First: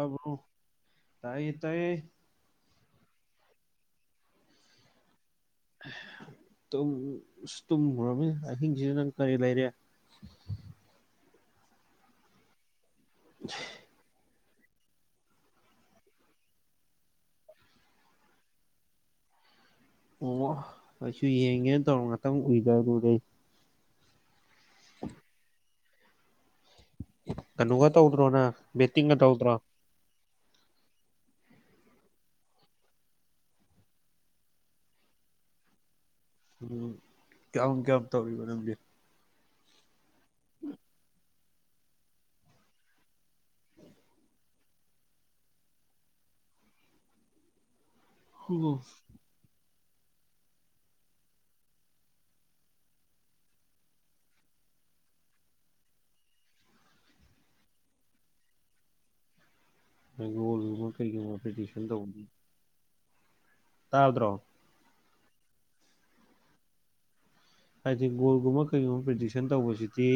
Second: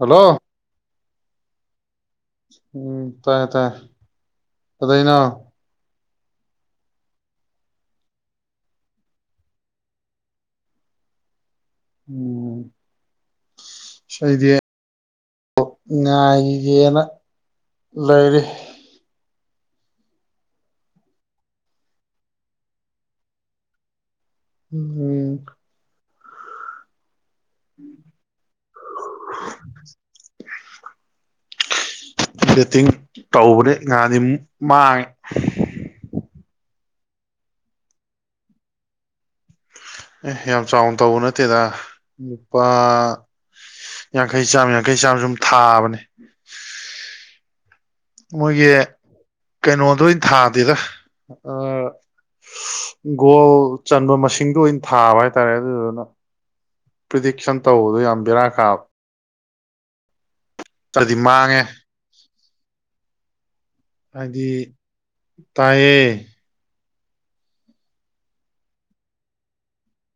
hello ꯇꯥꯏꯌꯦ ꯇꯥꯏꯌꯦ ꯎꯝ ꯇꯥꯏꯌꯦ ꯇꯥꯏꯌꯦ ꯀꯗꯩꯅꯣ [inaudible] ꯇꯨꯝ ꯑꯁ ꯇꯨꯝꯃꯨꯔꯝꯅꯤꯅꯦ ꯑꯍꯤꯡꯖꯤꯅ ꯅꯪ ꯀꯔꯤ ꯂꯩꯔꯦ ꯎꯝ [inaudible] ꯏꯁꯩꯗꯤ ꯉꯥꯏꯒꯤꯒꯦꯅ ꯂꯩꯔꯤ ꯋꯥ ꯑꯩꯁꯨ ꯌꯦꯡꯒꯦꯅ ꯇꯧꯔ ꯉꯥꯛꯇꯪ ꯎꯏꯗꯔꯨꯔꯦ ꯎꯝ ꯍꯨꯡ ꯀꯩꯅꯣꯒ ꯇꯧꯗ꯭ꯔꯣ ꯅꯪ ꯕꯦꯠꯇꯤꯡꯒ ꯇꯧꯗ꯭ꯔꯣ ꯕꯦꯠꯇꯤꯡ ꯇꯧꯕꯅꯦ ꯅꯍꯥꯟꯗꯤ ꯃꯥꯡꯉꯦ ꯎꯝ ꯀ꯭ꯌꯥꯝ ꯀ꯭ꯌꯥꯝ ꯇꯧꯔꯤꯕ ꯅꯪꯗꯤ ꯑꯦ ꯌꯥꯝ ꯆꯥꯎꯅ ꯇꯧꯕ ꯅꯠꯇꯦꯗ ꯂꯨꯄꯥ ꯌꯥꯡꯈꯩ ꯆꯥꯝꯃ ꯌꯥꯡꯈꯩ ꯆꯥꯝꯃ ꯁꯨꯝ ꯊꯥꯕꯅꯦ ꯃꯣꯏꯒꯤ ꯀꯩꯅꯣꯗ ꯑꯣꯏꯅ ꯊꯥꯗꯦꯗ ꯑ ꯒꯣꯜ ꯆꯟꯕ ꯃꯁꯤꯡꯗꯣ ꯑꯣꯏꯅ ꯊꯥꯕ ꯍꯥꯏꯇꯥꯔꯦ ꯑꯗꯨꯗꯨꯅ ꯄ꯭ꯔꯤꯗꯤꯛꯁꯟ ꯇꯧꯕꯗꯣ ꯌꯥꯝ ꯕꯦꯔꯥ ꯀꯥ ꯒꯣꯜꯒꯨꯝꯕ ꯀꯩꯒꯨꯝꯕ ꯃꯥꯡꯉꯦ ꯄ꯭ꯔꯤꯗꯤꯛꯁꯟ ꯇꯧ ꯍꯥꯏꯗꯤ ꯇꯥꯏꯌꯦ ꯍꯥꯏꯗꯤ ꯒꯣꯜꯒꯨꯝꯕ ꯀꯔꯤꯒꯨꯝꯕ ꯄ꯭ꯔꯤꯗꯤꯛꯁꯟ ꯇꯧꯕꯁꯤꯗꯤ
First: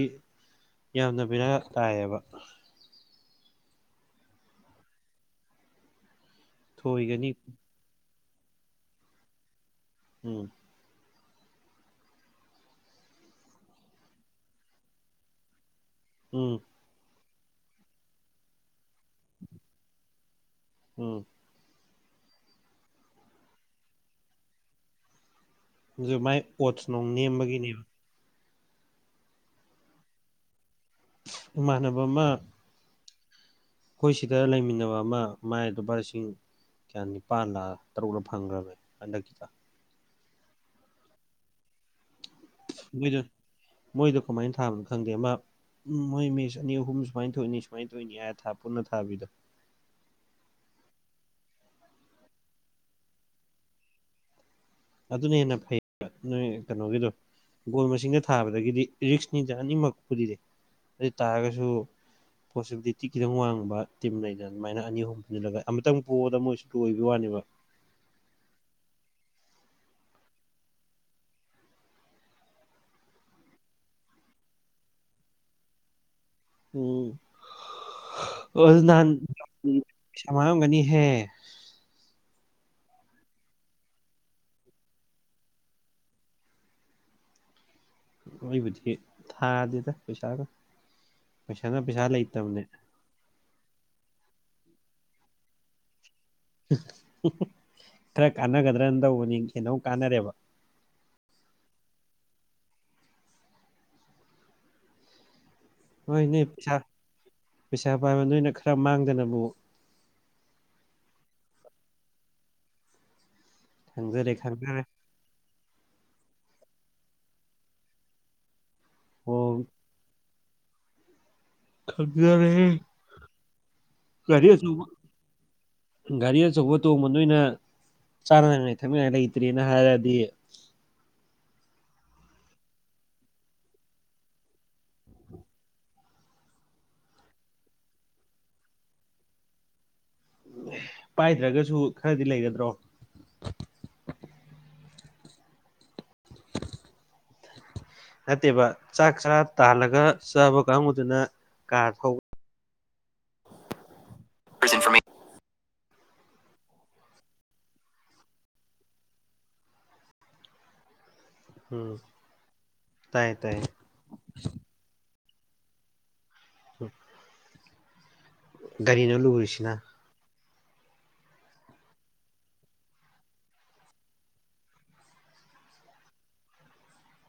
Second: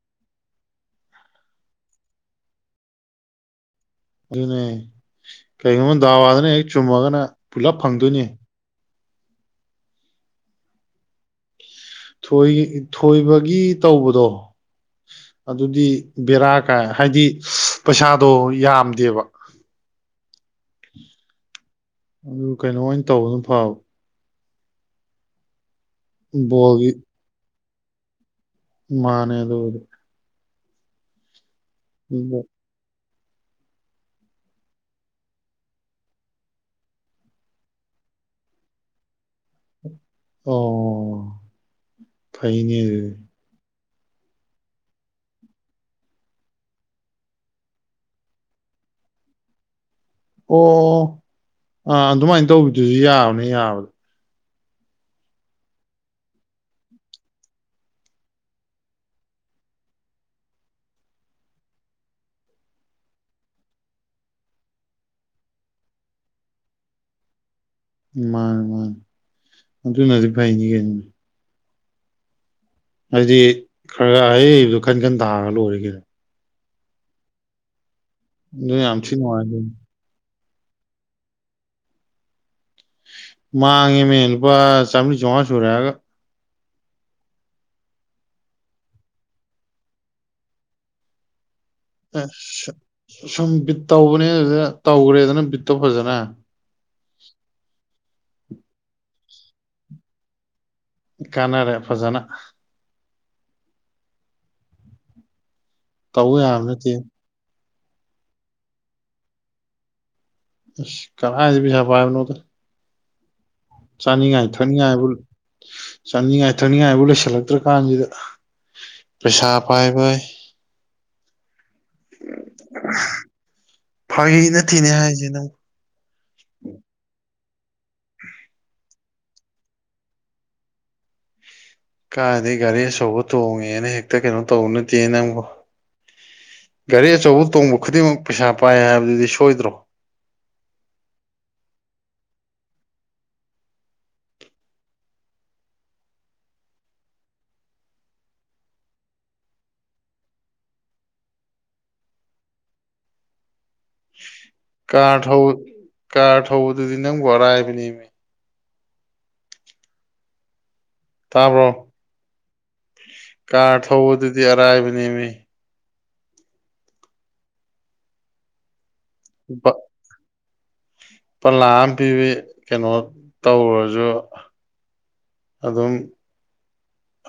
ꯌꯥꯝꯅ ꯕꯦꯔꯥ ꯇꯥꯏꯌꯦꯕ ꯑꯗꯨꯅꯦ ꯀꯔꯤꯒꯨꯝꯕ ꯗꯥꯎꯌꯥꯗꯅ ꯍꯦꯛ ꯆꯨꯝꯃꯒꯅ ꯊꯣꯏꯒꯅꯤ ꯄꯨꯜꯂꯞ ꯐꯪꯗꯣꯏꯅꯦ ꯎꯝ ꯊꯣꯏ ꯊꯣꯏꯕꯒꯤ ꯇꯧꯕꯗꯣ ꯑꯗꯨꯗꯤ ꯕꯦꯔꯥ ꯎꯝ ꯀꯥꯏ ꯍꯥꯏꯗꯤ ꯄꯩꯁꯥꯗꯣ ꯌꯥꯝꯗꯦꯕ ꯎꯝ ꯎꯝ ꯀꯩꯅꯣ ꯑꯣꯏꯅ ꯇꯧꯕꯅ ꯐꯥꯕ ꯑꯗꯨ ꯃꯥꯏ ꯑꯣꯠꯁ ꯕꯣꯜꯒꯤ ꯅꯨꯡ ꯅꯦꯝꯕꯒꯤꯅꯦꯕ ꯃꯥꯅꯦ ꯑꯗꯨꯕꯨꯗꯤ ꯏꯃꯥꯟꯅꯕ ꯑꯃ ꯑꯩꯈꯣꯏ ꯁꯤꯗ ꯂꯩꯃꯤꯟꯅꯕ ꯑꯃ ꯃꯥꯏ ꯂꯨꯄꯥ ꯂꯤꯁꯤꯡ ꯀꯌꯥ ꯅꯤꯄꯥꯟꯂ ꯇꯔꯨꯛꯂ ꯐꯪꯈ꯭ꯔꯕꯅꯦ ꯍꯟꯗꯛꯀꯤꯗ ꯑꯣ ꯐꯩꯏꯅꯦ ꯑꯗꯨꯗꯤ ꯃꯣꯏꯗꯣ ꯃꯣꯏꯗꯣ ꯀꯃꯥꯏꯅ ꯊꯥꯕꯅꯣ ꯈꯪꯗꯦ ꯑꯃ ꯎꯝ ꯃꯣꯏ ꯃꯤꯁ ꯑꯅꯤ ꯑꯍꯨꯝ ꯁꯨꯃꯥꯏꯅ ꯊꯣꯏꯅꯤ ꯁꯨꯃꯥꯏꯅ ꯊꯣꯏꯅꯤ ꯍꯥꯏꯔ ꯊꯥ ꯄꯨꯟꯅ ꯊꯥꯕꯤꯗꯣ ꯑꯣ ꯑꯥ ꯑꯗꯨꯃꯥꯏꯅ ꯇꯧꯕꯤꯗꯨꯁꯨ ꯌꯥꯕꯅꯦ ꯌꯥꯕꯅꯦ ꯑꯗꯨꯅ ꯍꯦꯟꯅ ꯐꯩ ꯍꯥꯏꯕ ꯅꯣꯏ ꯀꯅꯣꯒꯤꯗꯣ ꯒꯣꯜ ꯃꯁꯤꯡꯗ ꯊꯥꯕꯗꯒꯤꯗꯤ ꯔꯤꯛꯁꯅꯤꯗ ꯑꯅꯤꯃꯛ ꯄꯨꯗꯤ ꯑꯗꯨꯏ ꯇꯥꯔꯒꯁꯨ ꯄꯣꯖꯤꯕꯤꯂꯤꯇꯤ ꯈꯤꯇꯪ ꯋꯥꯡꯕ ꯇꯤꯝ ꯂꯩꯗꯅ ꯑꯗꯨꯃꯥꯏꯅ ꯑꯅꯤ ꯑꯍꯨꯝ ꯄꯨꯜꯂꯒ ꯑꯃꯨꯛꯇꯪ ꯄꯣꯕꯗ ꯃꯣꯏꯁꯨ ꯂꯣꯏꯕꯒꯤ ꯋꯥꯅꯤ [unintelligible] ꯃꯥꯅꯦ ꯃꯥꯅꯦ ꯑꯗꯨꯅꯗꯤ ꯐꯩꯅꯤ ꯀꯩꯅꯣ ꯍꯥꯏꯗꯤ ꯈ꯭ꯔꯒ ꯍꯥꯏꯔꯛꯏꯗꯣ ꯈꯟ ꯈꯟ ꯊꯥꯔꯒ ꯂꯣꯏꯔꯦ ꯀꯩꯅꯣ ꯎꯝ ꯑꯣꯏ ꯑꯗꯨ ꯗꯨ ꯌꯥꯝ ꯅꯍꯥꯟ ꯊꯤ ꯅꯨꯡꯉꯥꯏꯗꯣꯏꯅꯤ ꯋꯥꯔꯝꯒꯅꯤꯍꯦ ꯃꯥꯥꯡꯉꯦ ꯃꯦ ꯂꯨꯄꯥ ꯆꯥꯝꯕ꯭ꯔꯤ ꯆꯝꯉꯥ ꯁꯨꯔꯦ ꯍꯥꯏꯔꯒ ꯑꯩꯕꯨꯗꯤ ꯊꯥꯗꯦꯗ ꯄꯩꯁꯥꯒ ꯄꯩꯁꯥꯅ ꯄꯩꯁꯥ ꯑꯦ ꯂꯩꯇꯕꯅꯦ ꯁꯨꯝ ꯕꯤꯠ ꯇꯧꯕꯅꯦ ꯑꯗꯨꯗ ꯇꯧꯈ꯭ꯔꯦꯗꯅ ꯕꯤꯠꯇꯣ ꯐꯖꯅ [unintelligible] ꯈꯔ ꯀꯥꯟꯅꯒꯗ꯭ꯔꯅ ꯇꯧꯕꯅꯤ ꯀꯩꯅꯣꯝ ꯀꯥꯟꯅꯔꯦꯕ ꯀꯥꯟꯅꯔꯦ ꯐꯖꯟꯅ ꯍꯣꯏ ꯇꯧ ꯅꯣꯏ ꯌꯥꯕ ꯄꯩꯁꯥ ꯅꯠꯇꯦ ꯄꯩꯁꯥ ꯄꯥꯏꯕ ꯅꯣꯏꯅ ꯈꯔ ꯃꯥꯡꯗꯅꯕꯨ ꯑꯁ ꯀꯔꯥꯏꯗꯩ ꯄꯩꯁꯥ ꯄꯥꯏꯕꯅꯣꯗ ꯈꯪꯖꯔꯦ ꯆꯥꯅꯤꯡꯉꯥꯏ ꯈꯪꯖꯔꯦ ꯊꯛꯅꯤꯡꯉꯥꯏꯕꯨ ꯆꯥꯅꯤꯡꯉꯥꯏ ꯊꯛꯅꯤꯡꯉꯥꯏꯕꯨ ꯂꯩꯁꯜꯂꯛꯇ꯭ꯔ ꯀꯥꯟꯁꯤꯗ ꯑꯣ ꯄꯩꯁꯥ ꯄꯥꯏꯕꯌꯦ ꯈꯪꯖꯔꯦꯍꯦ ꯐꯥꯒꯤ ꯒꯥꯔꯤ ꯑꯆꯧꯕ ꯅꯠꯇꯦꯅꯦ ꯍꯥꯏꯁꯦ ꯅꯪ ꯒꯥꯔꯤ ꯑꯆꯧꯕ ꯇꯣꯡꯕ ꯅꯣꯏꯅ ꯆꯥꯅꯤꯡꯉꯥꯏ ꯊꯛꯅꯤꯡꯉꯥꯏ ꯂꯩꯇ꯭ꯔꯦꯅ ꯍꯥꯏꯔꯗꯤ ꯀꯥꯏꯗꯒꯤ ꯒꯥꯔꯤ ꯑꯆꯧꯕ ꯇꯣꯡꯉꯦꯅ ꯍꯦꯛꯇ ꯀꯩꯅꯣ ꯇꯧꯕ ꯅꯠꯇꯦꯅꯦ ꯅꯪꯕꯣ ꯒꯥꯔꯤ ꯑꯆꯧꯕ ꯇꯣꯡꯕ ꯈꯨꯗꯤꯡꯃꯛ ꯄꯩꯁꯥ ꯄꯥꯏ ꯍꯥꯏꯕꯗꯨꯗꯤ ꯁꯣꯏꯗ꯭ꯔꯣ ꯄꯥꯏꯗ꯭ꯔꯒꯁꯨ ꯈꯔꯗꯤ ꯂꯩꯒꯗ꯭ꯔꯣ ꯅꯠꯇꯦꯕ ꯆꯥꯛ ꯆꯔꯥ ꯇꯥꯜꯂꯒ ꯆꯥꯕ ꯀꯥꯡꯕꯨꯨꯗꯨꯅ ꯀꯥꯔ ꯊꯧ ꯀꯥꯔ ꯊꯧ ꯀꯥꯔ ꯊꯧꯕꯗꯨꯗꯤ ꯅꯪꯕꯨ ꯑꯔꯥꯏꯕꯅꯦꯃꯤ ꯇꯥꯕ꯭ꯔꯣ ꯎꯝ ꯇꯥꯏ ꯇꯥꯏ ꯀꯥꯔ ꯊꯧꯕꯗꯨꯗꯤ ꯑꯔꯥꯏꯕꯅꯦꯃꯤ [unintelligible] ꯀꯔꯤꯅꯣ ꯕ ꯂꯨꯔꯤꯁꯤꯅ ꯂꯨꯄꯥ ꯂꯥꯛ ꯑꯃ ꯄꯤꯕꯤ ꯀꯩꯅꯣ ꯇꯧꯔꯨꯔꯖꯨ ꯑꯗꯨꯝ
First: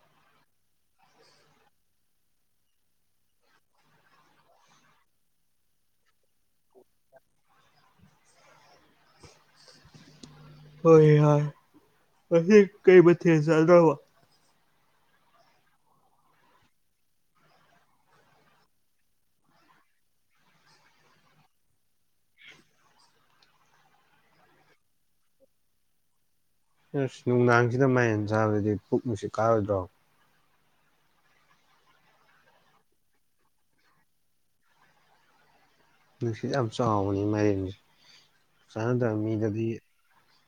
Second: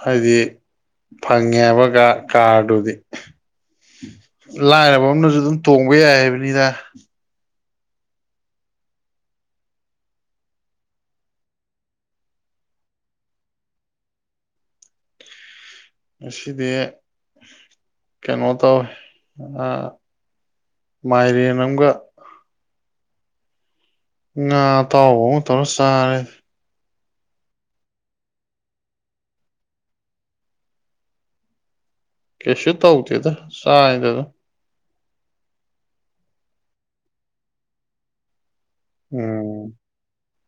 ꯍꯥꯏꯗꯤ ꯐꯪꯉꯦ ꯍꯥꯏꯕ ꯀꯥꯔꯗꯨꯗꯤ ꯂꯥꯏꯔꯕ ꯑꯃꯅꯁꯨ ꯑꯗꯨꯝ ꯇꯣꯡꯕ ꯌꯥꯏ ꯍꯥꯏꯕꯅꯤꯗ ꯍꯣꯏ ꯍ ꯉꯁꯤ ꯀꯩ ꯃꯊꯦꯜ ꯆꯥꯅꯕ ꯉꯁꯤꯗꯤ ꯀꯩꯅꯣ ꯇꯧꯋꯦ ꯑꯥ ꯃꯥꯏꯔꯦꯟ ꯑꯝꯒ ꯉꯥ ꯑꯇꯥꯎꯕ ꯑꯃꯒ ꯇꯧꯔ ꯆꯥꯔꯦ ꯑꯁ ꯅꯨꯡꯗꯥꯡꯁꯤꯗ ꯃꯥꯏꯔꯦꯟ ꯆꯥꯕꯗꯤ ꯄꯨꯛ ꯅꯨꯡꯁꯤꯠ ꯀꯥꯔꯣꯏꯗ꯭ꯔꯣ ꯀꯩꯁꯨ ꯇꯧꯗꯦꯗ ꯆꯥꯏꯗ ꯑꯗꯨꯝ ꯅꯨꯁꯤꯠ ꯌꯥꯝ ꯆꯥꯎꯕꯅꯤ ꯃꯏꯔꯦꯟꯖꯦ ꯆꯥꯟꯅꯗꯕ ꯃꯤꯗꯗꯤ ꯎꯝ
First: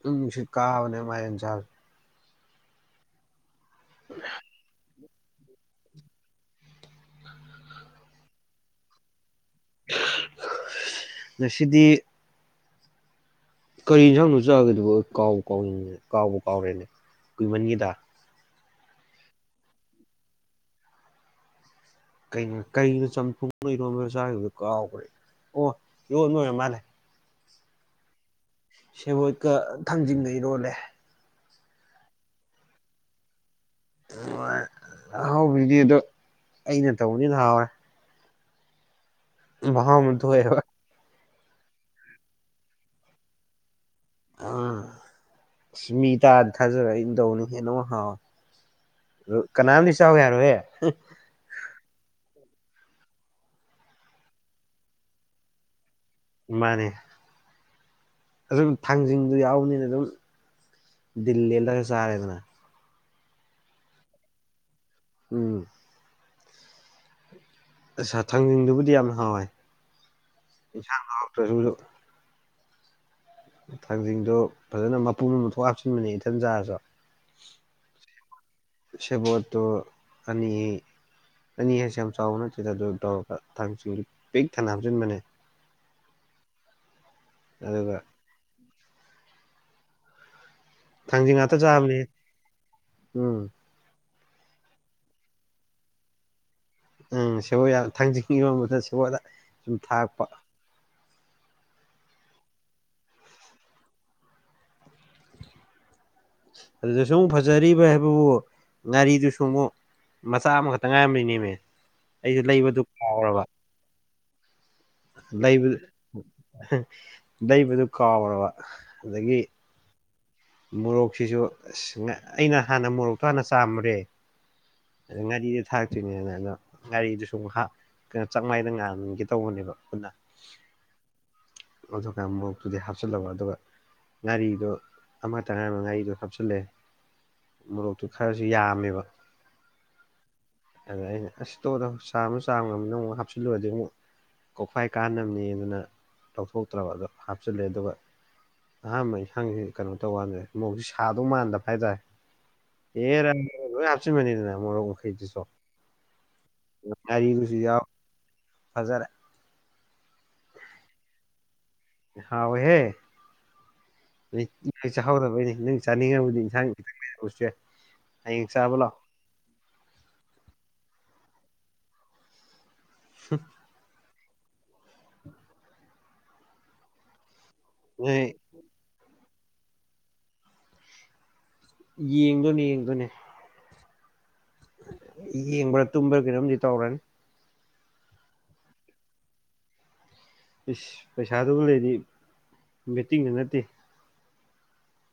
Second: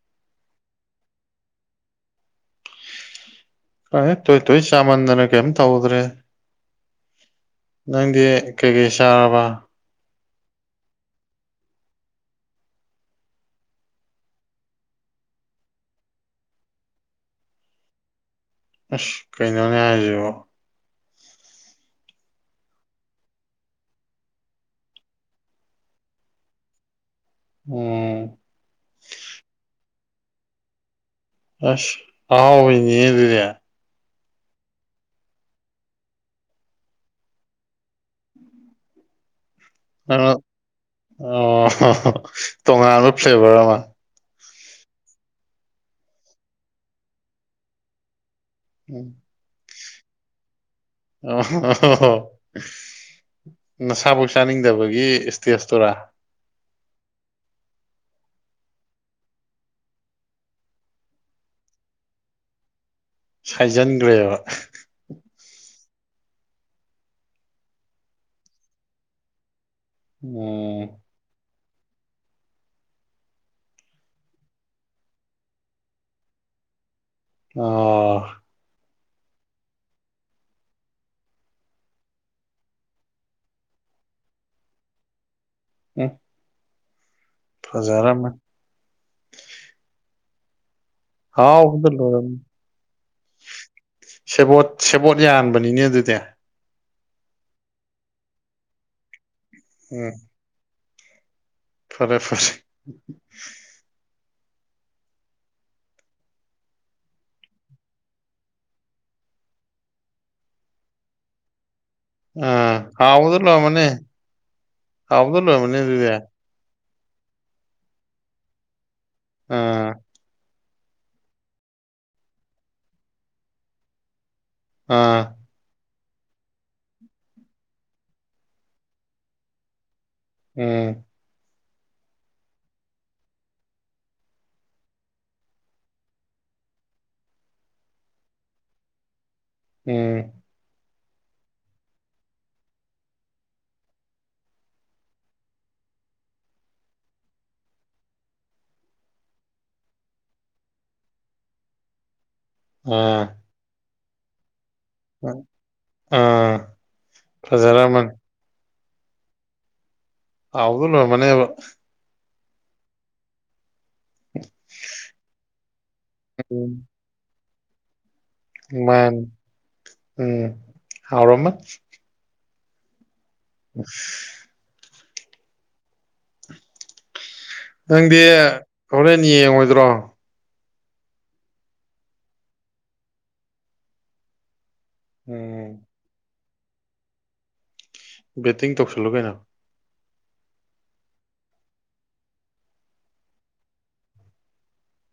ꯗꯨꯝ ꯅꯨꯡꯁꯤꯠ ꯀꯥꯕꯅꯦ ꯃꯥꯥꯏꯔꯦꯟ ꯆꯥꯕ ꯥꯈꯪꯗꯦ ꯇꯣꯏ ꯇꯣꯏ ꯆꯥꯃꯟꯗꯅ ꯀꯦꯝ ꯇꯧꯗ꯭ꯔꯦ ꯅꯪꯗꯤ ꯀꯩꯀꯩ ꯆꯥꯔꯕ [unintelligible] ꯉꯁꯤꯗꯤ ꯀꯔꯤ ꯏꯟꯖꯥꯡꯅꯣ ꯆꯥꯒꯤꯗꯨꯕ ꯑꯩꯕꯣ ꯀꯥꯎꯕꯨ ꯀꯥꯎꯔꯦ ꯀꯥꯎꯕꯨ ꯀꯥꯎꯔꯦ ꯀꯨꯏꯃꯟꯒꯤꯗ ꯑꯁ ꯀꯩꯅꯣꯅꯦ ꯍꯥꯏꯁꯤꯕꯣ ꯀꯩ ꯀꯩꯅꯣ ꯆꯝꯐꯨꯠꯄꯨ ꯏꯔꯣꯝꯕꯔ ꯆꯥꯈꯤꯕꯗꯣ ꯀꯥꯎꯒ꯭ꯔꯦ ꯑꯣ ꯏꯔꯣꯝꯕ ꯑꯣꯔꯃꯥꯜꯂꯦ ꯎꯝ ꯊꯥꯡꯖꯤꯡꯒ ꯏꯔꯣꯜꯂꯦ ꯑꯁ ꯑꯍꯥꯎꯕꯅꯤꯅꯦ ꯑꯗꯨꯗꯤ ꯑꯍꯥꯎꯕꯤꯗꯤ ꯑꯗꯣ ꯑꯩꯅ ꯇꯧꯕꯅꯤꯅ ꯍꯥꯎꯋꯦ ꯃꯍꯥꯎ ꯑꯃꯥ ꯊꯣꯔꯛꯑꯦꯔꯥ ꯑꯣꯍꯣ ꯍꯣ ꯇꯣꯉꯥꯟꯕ ꯐ꯭ꯂꯦꯚꯔ ꯑꯃ ꯑꯥ ꯑꯁ ꯃꯤ ꯇꯥꯔꯗꯤ ꯊꯥꯖꯔꯣꯏꯅ ꯑꯧꯅ ꯇꯧꯕꯅꯦꯍꯦ ꯅꯉꯣꯟ ꯍ ꯀꯅꯥꯝꯗꯤ ꯆꯥꯎ ꯌꯥꯔꯣꯏꯌꯦ [unintelligible] ꯅꯁꯥꯕꯧ ꯆꯥꯅꯤꯡꯗꯕꯒꯤ ꯁ꯭ꯇꯦꯖꯇꯨꯔꯥ ꯃꯥꯅꯤ ꯑꯗꯨꯝ ꯊꯥꯡꯖꯤꯡꯗꯨ ꯌꯥꯎꯅꯤꯅ ꯑꯗꯨꯝ ꯗꯤꯜ ꯂꯦꯜꯂꯒ ꯆꯥꯔꯦꯗꯅ ꯁꯥꯏꯖꯟꯒ꯭ꯔꯦꯕ ꯎꯝ ꯑꯁꯥ ꯊꯥꯡꯖꯤꯡꯗꯨꯕꯨꯗꯤ ꯌꯥꯝ ꯍꯥꯎꯋꯦ ꯎꯝ ꯌꯦꯟꯁꯥꯡꯗꯣꯦ ꯍꯥꯎꯇ꯭ꯔꯁꯨꯖꯨ ꯊꯥꯡꯖꯤꯡꯗꯣ ꯐꯖꯟꯅ ꯃꯄꯨꯝ ꯑꯃ ꯊꯣꯛ ꯍꯥꯞꯆꯤꯟꯕꯅꯦ ꯏꯊꯟ ꯆꯥꯔꯁꯨ ꯑꯥ ꯁꯦꯕꯣꯠꯇꯣ ꯑꯅꯤ ꯑꯅꯤ ꯍꯥꯏꯁꯦ ꯌꯥꯝ ꯆꯥꯎꯕ ꯅꯠꯇꯦꯗ ꯑꯗꯨ ꯇꯧꯔꯒ ꯊꯥꯡꯖꯤꯡ ꯄꯤꯛ ꯊꯟꯅ ꯍꯥꯞꯆꯤꯟꯕꯅꯦ [unintelligible] ꯑꯗꯨꯒ ꯐꯖꯔꯝꯃ ꯊꯥꯡꯖꯤꯡ ꯉꯥꯛꯇ ꯍꯥꯎꯕꯗ ꯆꯥꯕꯅꯦ ꯂꯣꯢꯔꯝ ꯎꯝ ꯁꯦꯕꯣꯠ ꯁꯦꯕꯣꯠ ꯌꯥꯟꯕꯅꯤꯅꯦ ꯑꯗꯨꯗꯤ ꯎꯝ ꯁꯦꯕꯣꯠ ꯌꯥꯝ ꯊꯥꯡꯖꯤꯡ ꯏꯔꯣꯝꯕꯗ ꯁꯦꯕꯣꯠ ꯁꯨꯝ ꯎꯝ ꯊꯥꯛꯄ ꯐꯔꯦ ꯐꯔꯦ ꯑꯗꯨꯗ ꯁꯨꯝ ꯐꯖꯔꯤꯕ ꯍꯥꯏꯕꯕꯨ ꯉꯥꯔꯤꯗꯨꯁꯨ ꯑꯃꯨꯛ ꯃꯆꯥ ꯑꯃꯈꯛꯇ ꯉꯥꯏꯔꯝꯃꯤꯅꯦꯃꯤ ꯑꯩꯁꯨ ꯑꯥ ꯂꯩꯕꯗꯨ ꯍꯥꯎꯕꯗ ꯀꯥꯎꯔꯕ ꯂꯣꯏꯔꯝꯃꯅꯤ ꯍꯥꯎꯕꯗ ꯂꯩꯕꯗꯤ ꯂꯣꯏꯔꯝꯃꯅꯤ ꯑꯗꯨꯗꯤ ꯍ ꯂꯩꯩꯕꯗꯨ ꯀꯥꯎꯔꯕ ꯑꯗꯒꯤ ꯑꯥ ꯃꯣꯔꯣꯛꯁꯤꯁꯨ ꯑꯁ ꯑꯩꯅ ꯍꯥꯟꯅ ꯃꯣꯔꯣꯛꯇꯣ ꯍꯥꯟꯅ ꯆꯥꯝꯃꯨꯔꯦ ꯑꯥ ꯉꯥꯔꯤꯗ ꯊꯥꯛ [unintelligible] ꯉꯥꯔꯤꯗꯨꯁꯨ ꯑꯃꯨꯛ ꯍꯥꯞ ꯆꯥꯛꯃꯥꯏꯗ ꯉꯥꯟꯒꯦ ꯇꯧꯕꯅꯦ ꯄꯨꯟꯅ ꯎꯝ ꯑꯗꯨ ꯀꯟ ꯃꯣꯔꯣꯛꯇꯨꯗꯤ ꯍꯥꯞꯆꯤꯜꯂꯕ ꯑꯗꯨꯒ ꯉꯥꯔꯤꯗꯣ ꯑꯃꯠꯇ ꯉꯥꯔꯤꯗꯣ ꯍꯥꯥꯞꯆꯤꯜꯂꯦ ꯃꯣꯔꯣꯛꯇꯨ ꯈꯔꯁꯨ ꯌꯥꯝꯃꯦꯕ ꯎꯝ ꯑꯗ ꯑꯩꯅ ꯑꯁ ꯇꯣꯛꯑꯣꯗ ꯆꯥꯝꯃ ꯆꯥꯝꯒ꯭ꯔꯝꯅꯤꯅ ꯑꯃꯨꯛ ꯍꯥꯞꯆꯤꯜꯂꯨꯔꯗꯤ ꯑꯃꯨꯛ ꯀꯣꯛꯐꯥꯏ ꯀꯥꯟꯅꯕꯅꯦ ꯑꯗꯨꯅ ꯂꯧꯊꯣꯛꯇ꯭ꯔꯕ ꯑꯗꯣ ꯍꯥꯞꯆꯜꯂꯦ ꯑꯗꯨꯒ ꯑꯍꯥꯟꯕ ꯏꯟꯁꯥꯡꯁꯦ ꯀꯩꯅꯣ ꯇꯧꯀꯥꯟꯖꯦ ꯃꯣꯛ ꯁꯥꯗꯧ ꯃꯥꯟꯗꯕ ꯍꯥꯏꯇꯥꯔꯦ ꯑꯥ ꯑꯦꯔꯥ ꯂꯣꯏ ꯍꯥꯞꯆꯟꯕꯅꯤꯗꯅ ꯃꯣꯔꯣꯛ ꯃꯈꯩꯗꯨꯁꯨ ꯑꯥ ꯉꯔꯤꯗꯨꯁꯨ ꯌꯥꯎ ꯐꯖꯔꯝꯃꯅꯤ ꯐꯖꯔꯦ ꯍꯥꯎꯕꯅ ꯂꯣꯏꯔꯝꯃꯅꯦꯕ ꯍꯥꯎꯋꯦꯍꯦ ꯅ ꯏ ꯆꯥꯍꯧꯗꯕꯒꯤꯅꯦ ꯅꯣꯏ ꯆꯥꯅꯤꯡꯉꯕꯗꯤ ꯏꯟꯁꯥꯡ ꯎꯁꯦ ꯃꯟꯅꯦ ꯎꯝ ꯍꯎꯔꯝꯃꯅꯤ ꯍꯨꯝ ꯎꯁ ꯅꯪꯗꯤ ꯅꯣꯏ ꯍꯣꯔꯦꯟ ꯌꯦꯡꯉꯣꯏꯗ꯭ꯔꯣ ꯌꯦꯡꯗꯣꯏꯅꯦ ꯌꯦꯡꯗꯣꯏꯅꯦ ꯌꯦꯡꯕ꯭ꯔꯥ ꯎꯝ ꯇꯨꯝꯕ꯭ꯔꯥ ꯀꯩꯅꯣꯝꯗꯤ ꯇꯧꯔꯅꯤ ꯕꯦꯠꯇꯤꯡ ꯇꯧꯁꯜꯂꯨ ꯀꯩꯅꯣ ꯏꯁ ꯄꯩꯁꯥꯗꯨꯕꯨ ꯂꯩꯔꯗꯤ ꯕꯦꯠꯇꯤꯡꯗ ꯅꯠꯇꯦ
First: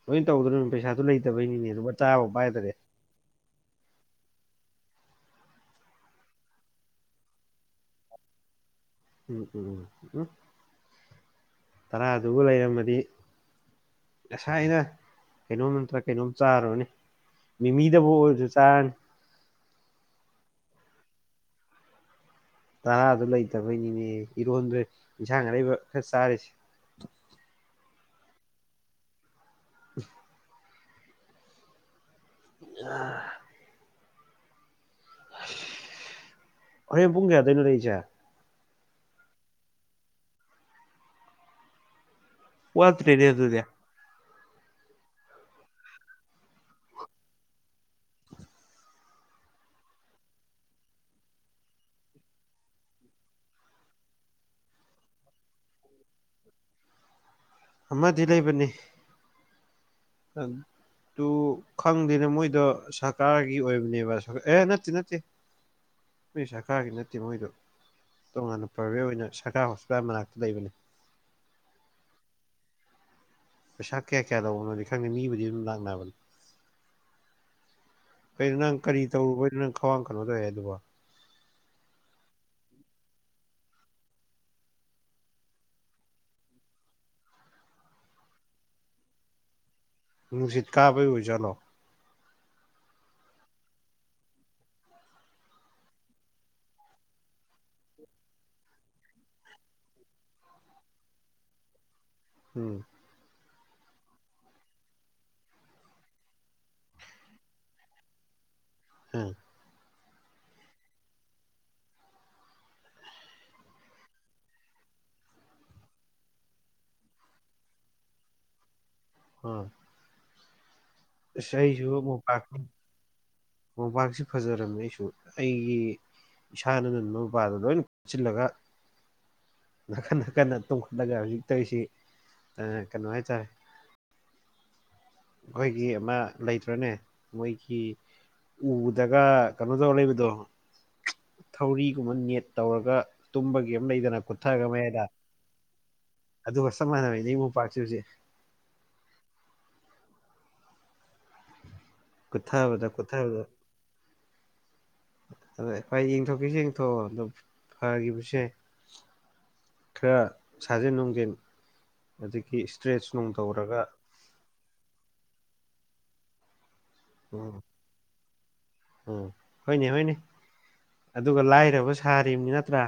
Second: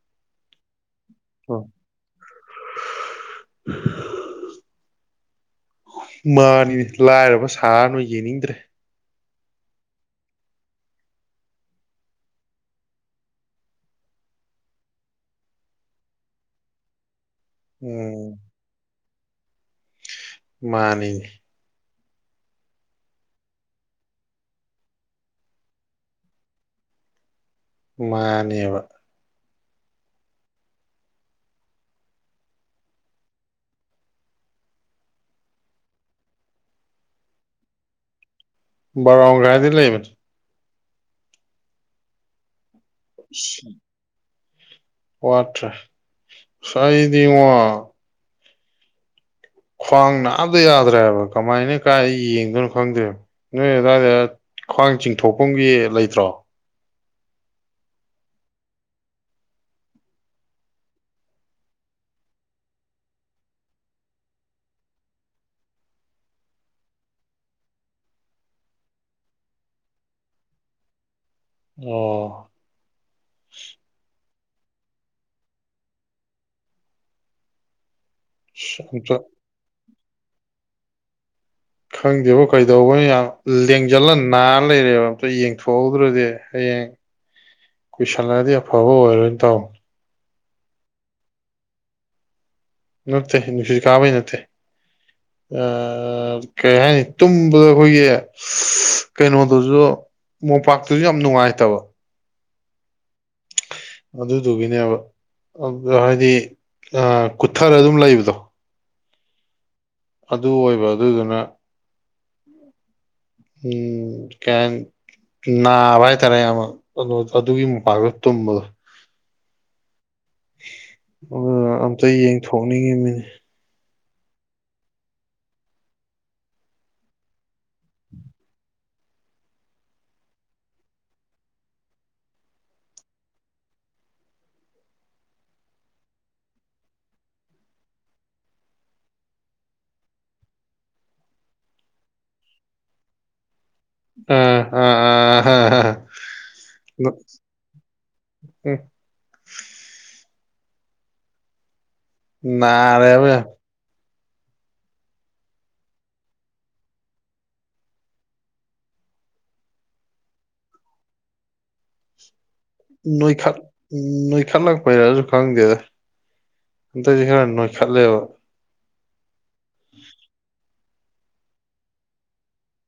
ꯂꯣꯏ ꯇꯧꯗ꯭ꯔꯨꯔꯤꯅꯦ ꯄꯩꯁꯥꯗꯨ ꯑꯣ ꯂꯩꯇꯕꯩꯅꯤꯅꯦ ꯂꯨꯄ ꯇꯔꯥꯐꯎ ꯄꯥꯏꯗ꯭ꯔꯦ ꯃꯥꯅꯤꯅꯦ ꯂꯥꯏꯔꯕ ꯁꯥꯔꯅꯣ ꯌꯦꯡꯅꯤꯡꯗ꯭ꯔꯦ ꯎꯝ ꯎꯝ ꯎꯝ ꯎꯝ ꯇꯔꯥꯗꯨꯕꯨ ꯂꯩꯔꯝꯃꯗꯤ ꯉꯁꯥꯏꯅ ꯀꯩꯅꯣꯝ ꯅꯠꯇ꯭ꯔ ꯀꯩꯅꯣꯝ ꯆꯥꯔꯨꯔꯅꯤ ꯃꯤꯃꯤꯗꯕꯨ ꯎꯝ ꯑꯣꯏꯔꯁꯨ ꯆꯥꯔꯅꯤ ꯃꯥꯅꯤꯅꯦ ꯇꯔꯥꯗꯨ ꯂꯩꯇꯕꯩꯅꯤꯅꯦ ꯏꯔꯣꯟꯗ꯭ꯔꯦ ꯏꯟꯁꯥꯡ ꯑꯔꯩꯕ ꯈꯔ ꯆꯥꯔꯤꯁꯦ ꯃꯥꯅꯦꯕ [inaudible] ꯑꯥ ꯑꯁ ꯍꯣꯔꯦꯟ ꯄꯨꯡ ꯀꯌꯥꯗꯩꯅꯣ ꯂꯩꯔꯤꯁꯦ ꯕꯂꯣ ꯃꯈꯥꯏꯗꯩ ꯂꯩꯕꯅꯦ ꯋꯥꯠꯇ꯭ꯔꯦꯅꯦ ꯑꯗꯨꯗꯤ ꯋꯥꯠꯇ꯭ꯔꯦ ꯑꯁ ꯑꯩꯗꯤꯉꯣ ꯈ꯭ꯋꯥꯡ ꯅꯥꯕꯗ ꯌꯥꯗ꯭ꯔꯦꯕ ꯀꯃꯥꯏꯅ ꯀꯥꯏ ꯌꯦꯡꯗꯣꯏꯅꯣ ꯈꯪꯗꯦꯕ ꯅꯣꯏ ꯑꯗꯨꯋꯥꯏꯗ ꯈ꯭ꯋꯥꯡ ꯆꯤꯡꯊꯣꯛꯐꯝꯒꯤ ꯂꯩꯇ꯭ꯔꯣ ꯑꯃꯗꯤ ꯂꯩꯕꯅꯦ ꯎꯝ ꯇꯨ ꯈꯪꯗꯦꯅ ꯃꯣꯏꯗꯣ ꯁꯔꯀꯥꯔꯒꯤ ꯑꯣꯏꯕꯅꯦꯕ ꯑꯦ ꯅꯠꯇꯦ ꯅꯠꯇꯦ ꯃꯣꯏ ꯁꯔꯀꯔꯒꯤ ꯅꯠꯇꯦ ꯃꯣꯏꯗꯣ ꯇꯉꯥꯟꯅ ꯄ꯭ꯔꯣꯕꯦꯠ ꯑꯣꯏꯅ ꯁꯔꯀꯥꯔ ꯍꯣꯁꯄꯤꯇꯥꯜ ꯃꯅꯥꯛꯇ ꯂꯩꯕꯅꯦ ꯑꯣ ꯄꯩꯁꯥ ꯀꯌꯥ ꯀꯌꯥ ꯂꯧꯕꯅꯣꯗꯤ ꯈꯪꯗꯦ ꯃꯤꯕꯨꯗꯤ ꯑꯗꯨꯝ ꯂꯥꯛꯅꯕꯅꯤ ꯑꯩꯩꯅꯣ ꯅꯪ ꯀꯔꯤ ꯑꯝꯇ ꯇꯧꯔꯨꯕꯩꯗꯣ ꯅꯪ ꯈ꯭ꯋꯥꯡ ꯀꯩꯅꯣ ꯇꯧꯋꯦ ꯍꯥꯏꯗꯨꯕꯨ ꯈꯪꯗꯦꯕꯣ ꯀꯩꯗꯧꯕꯅꯣ ꯌꯥꯝ ꯂꯦꯡꯖꯜꯂ ꯅꯥꯔ ꯂꯩꯔꯦꯕ ꯑꯝꯇ ꯌꯦꯡꯊꯣꯛꯍꯧꯗ꯭ꯔꯗꯤ ꯑꯩ ꯍꯌꯦꯡ ꯀꯨꯏꯁꯜꯂꯛꯑꯗꯤ ꯑꯐꯕ ꯑꯣꯏꯔꯣꯏ ꯇꯧꯕꯅꯦ ꯅꯨꯡꯁꯤꯠ ꯀꯥꯕꯩ ꯑꯣꯏꯖꯥꯠꯂꯣ ꯅꯠꯇꯦ ꯅꯨꯡꯁꯤꯠ ꯀꯥꯕꯩ ꯅꯠꯇꯦ ꯑꯥ ꯀꯩ ꯍꯥꯏꯅꯤ ꯇꯨꯝꯕꯗ ꯑꯈꯣꯏꯒꯤ ꯀꯩꯅꯣꯗꯨꯖꯨ ꯃꯣꯝꯄꯥꯛꯇꯨꯖꯨ ꯌꯥꯝ ꯅꯨꯡꯉꯥꯏꯇꯕ ꯎꯝ ꯑꯗꯨꯗꯨꯒꯤꯅꯦꯕ ꯍꯥꯏꯗꯤ ꯑꯥ ꯀꯨꯊꯔ ꯑꯗꯨꯝ ꯂꯩꯕꯗꯣ ꯎꯝ ꯑꯗꯨ ꯑꯣꯏꯕ ꯑꯗꯨꯗꯨꯅ ꯎꯝ ꯀꯩ ꯍꯥꯏꯅꯤ ꯅꯥꯕ ꯍꯥꯏꯇꯥꯔꯦ ꯌꯥꯝꯅ ꯀꯅꯣꯗꯣ ꯑꯗꯨꯒꯤ ꯃꯣꯝꯄꯥꯛꯇꯨꯗ ꯇꯨꯝꯕꯗꯣ ꯑꯥ ꯑꯁ ꯑꯩꯁꯨ ꯑꯝꯇ ꯌꯦꯡꯊꯣꯛꯅꯤꯡꯉꯤꯝꯅꯤꯅꯦ ꯃꯣꯝꯄꯥꯛꯁꯦ ꯐꯖꯔꯝꯃꯦ ꯑꯩꯁꯨ ꯑꯩꯒꯤ ꯏꯁꯥꯅꯒ ꯅꯣꯕꯥꯏꯜ ꯂꯣꯏꯅ ꯀꯨꯞꯆꯤꯜꯂꯒ ꯅꯥꯀꯟ ꯅꯥꯀꯟꯗ ꯇꯣꯡꯈꯠꯂꯒ ꯍꯧꯖꯤꯛ ꯇꯧꯌꯤꯁꯤ ꯑꯗꯨꯅꯦ ꯀꯅꯣ ꯍꯥꯏꯇꯥꯔꯦ ꯈꯣꯏꯒꯤ ꯑꯃ ꯂꯩꯇ꯭ꯔꯅꯦ ꯃꯣꯏꯒꯤ ꯎꯗꯒ ꯀꯅꯣ ꯗꯧꯔ ꯂꯩꯕꯗꯣ ꯊꯧꯔꯤꯒꯨꯝꯕ ꯅꯦꯠ ꯇꯧꯔꯒ ꯇꯨꯝꯕꯒꯤ ꯑꯃ ꯂꯩꯗꯅ ꯑꯥ ꯀꯨꯠꯊꯔꯒ ꯑꯥ ꯃꯌꯥꯏꯗ ꯑꯥ ꯍꯥ ꯍꯥ ꯑꯗꯨꯒ ꯆꯞ ꯃꯥꯟꯅꯕꯤꯅꯦ ꯑꯩ ꯃꯣꯝꯄꯥꯛꯁꯦ ꯍꯧꯖꯤꯛ ꯀꯨꯠꯊꯕꯗ ꯅꯥꯔꯦꯕ ꯀꯨꯠꯊꯕꯗ ꯑꯗ ꯍꯣꯏ ꯌꯦꯡꯊꯣꯛꯀꯦꯖꯨ ꯌꯦꯡꯊꯣꯛꯑꯣ ꯑꯗꯣ ꯐꯒꯤꯕꯁꯨ ꯌꯥꯏ ꯈꯔ ꯁꯥꯖꯦꯟ ꯅꯨꯡꯖꯦꯟ ꯍꯧꯖꯤꯛ ꯅꯣꯏꯈꯠ ꯅꯣꯏꯈꯠꯂꯛꯄꯩꯔꯖꯨ ꯈꯪꯗꯦꯗꯥ ꯍꯟꯇꯛꯇꯤ ꯈꯔ ꯎꯝ ꯅꯣꯏꯈꯠꯂꯦꯕ ꯎꯝ ꯍꯣꯏꯅꯦ ꯍꯣꯏꯅꯦ ꯑꯗꯨꯒ ꯂꯥꯏꯔꯕ ꯁꯥꯔꯤꯝꯅꯤ ꯅꯠꯇ꯭ꯔꯥ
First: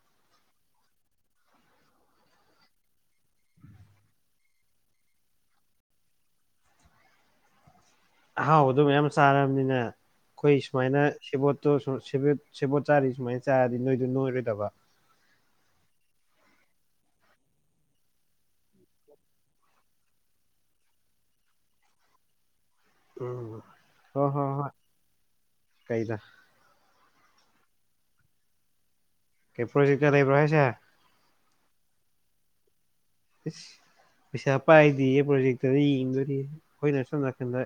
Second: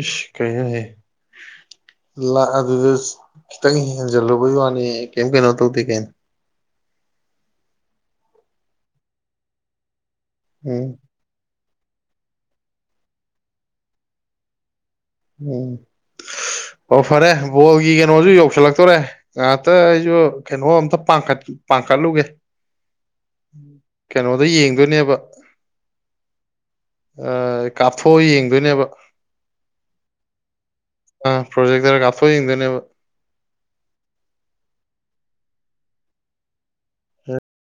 ꯏꯁ ꯀꯩꯅꯣꯍꯦ ꯂꯥ ꯑꯗꯨꯗ ꯈꯤꯇꯪ ꯍꯦꯟꯖꯜꯂꯨꯕꯩ ꯋꯥꯅꯤ ꯀꯩꯝ ꯀꯩꯅꯣ ꯇꯧꯗꯦ ꯀꯩꯅꯣ ꯑꯍꯥꯎꯕꯗꯣ ꯃꯌꯥꯝ ꯆꯥꯔꯝꯅꯤꯅ ꯑꯈꯣꯏ ꯎꯝ ꯁꯨꯃꯥꯏꯅ ꯁꯦꯕꯣꯠ ꯇꯣ ꯁꯣ ꯁꯦꯕꯦꯠ ꯁꯦꯕꯣꯠ ꯆꯥꯔꯤ ꯁꯨꯃꯥꯏꯅ ꯆꯥꯔꯗꯤ ꯅꯣꯏꯖꯨ ꯅꯣꯏꯔꯣꯏꯗꯕ ꯎꯝ ꯑꯣ ꯐꯔꯦ ꯕꯣꯜꯒꯤ ꯀꯩꯅꯣꯖꯨ ꯌꯧꯁꯜꯂꯛꯇꯣꯔꯦ ꯉꯥꯏꯍꯥꯛꯇ ꯑꯩꯖꯨ ꯀꯩꯅꯣ ꯑꯝꯇ ꯄꯥꯡꯈꯠ ꯄꯥꯡꯈꯠꯂꯨꯒꯦ ꯎꯝ ꯍꯣꯏ ꯀꯩꯅꯣꯗ ꯍꯣꯏ ꯍꯣꯏ ꯌꯦꯡꯗꯣꯏꯅꯦꯕ ꯀꯩꯗ ꯑꯥ ꯀꯥꯞꯊꯣꯛꯑ ꯌꯦꯡꯗꯣꯏꯅꯦꯕ ꯑꯦ ꯄ꯭ꯔꯣꯖꯦꯛꯇꯔ ꯂꯩꯕ꯭ꯔꯣ ꯍꯥꯏꯁꯦ ꯑꯩꯈꯣꯏ ꯌꯦꯡꯗꯣꯏꯅꯦꯕ ꯏꯁ ꯄꯩꯁꯥ ꯄꯥꯏꯗꯦꯌꯦ ꯄ꯭ꯔꯣꯖꯦꯛꯇꯔꯗ ꯌꯦꯡꯗꯣꯔꯤꯌꯦ ꯑꯈꯣꯏꯅ ꯁꯣꯝ ꯅꯥꯀꯟꯗ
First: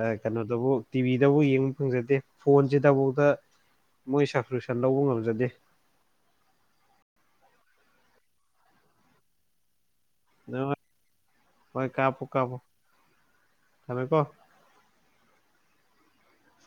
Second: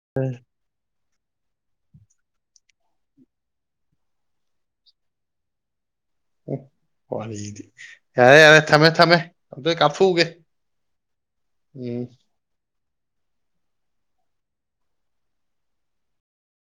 ꯑꯥ ꯀꯅꯣꯗꯕꯨ ꯇꯤꯚꯤꯗꯕꯨ ꯌꯦꯡꯕ ꯐꯪꯖꯗꯦ ꯐꯣꯟꯁꯤꯗꯕꯣꯛꯇ ꯃꯣꯏ ꯁꯞꯁꯀ꯭ꯔꯤꯞꯁꯟ ꯂꯧꯕ ꯉꯝꯖꯗꯦ ꯍꯦ ꯋꯥꯔꯤꯗꯤ ꯌꯥꯔꯦ ꯌꯥꯔꯦ ꯊꯝꯃꯦ ꯊꯝꯃꯦ ꯑꯗꯨꯏ ꯀꯥꯞ ꯅꯣ ꯍꯣꯏ ꯀꯥꯞꯄꯣ ꯀꯥꯞꯄꯣ ꯊꯝꯃꯦꯀꯣ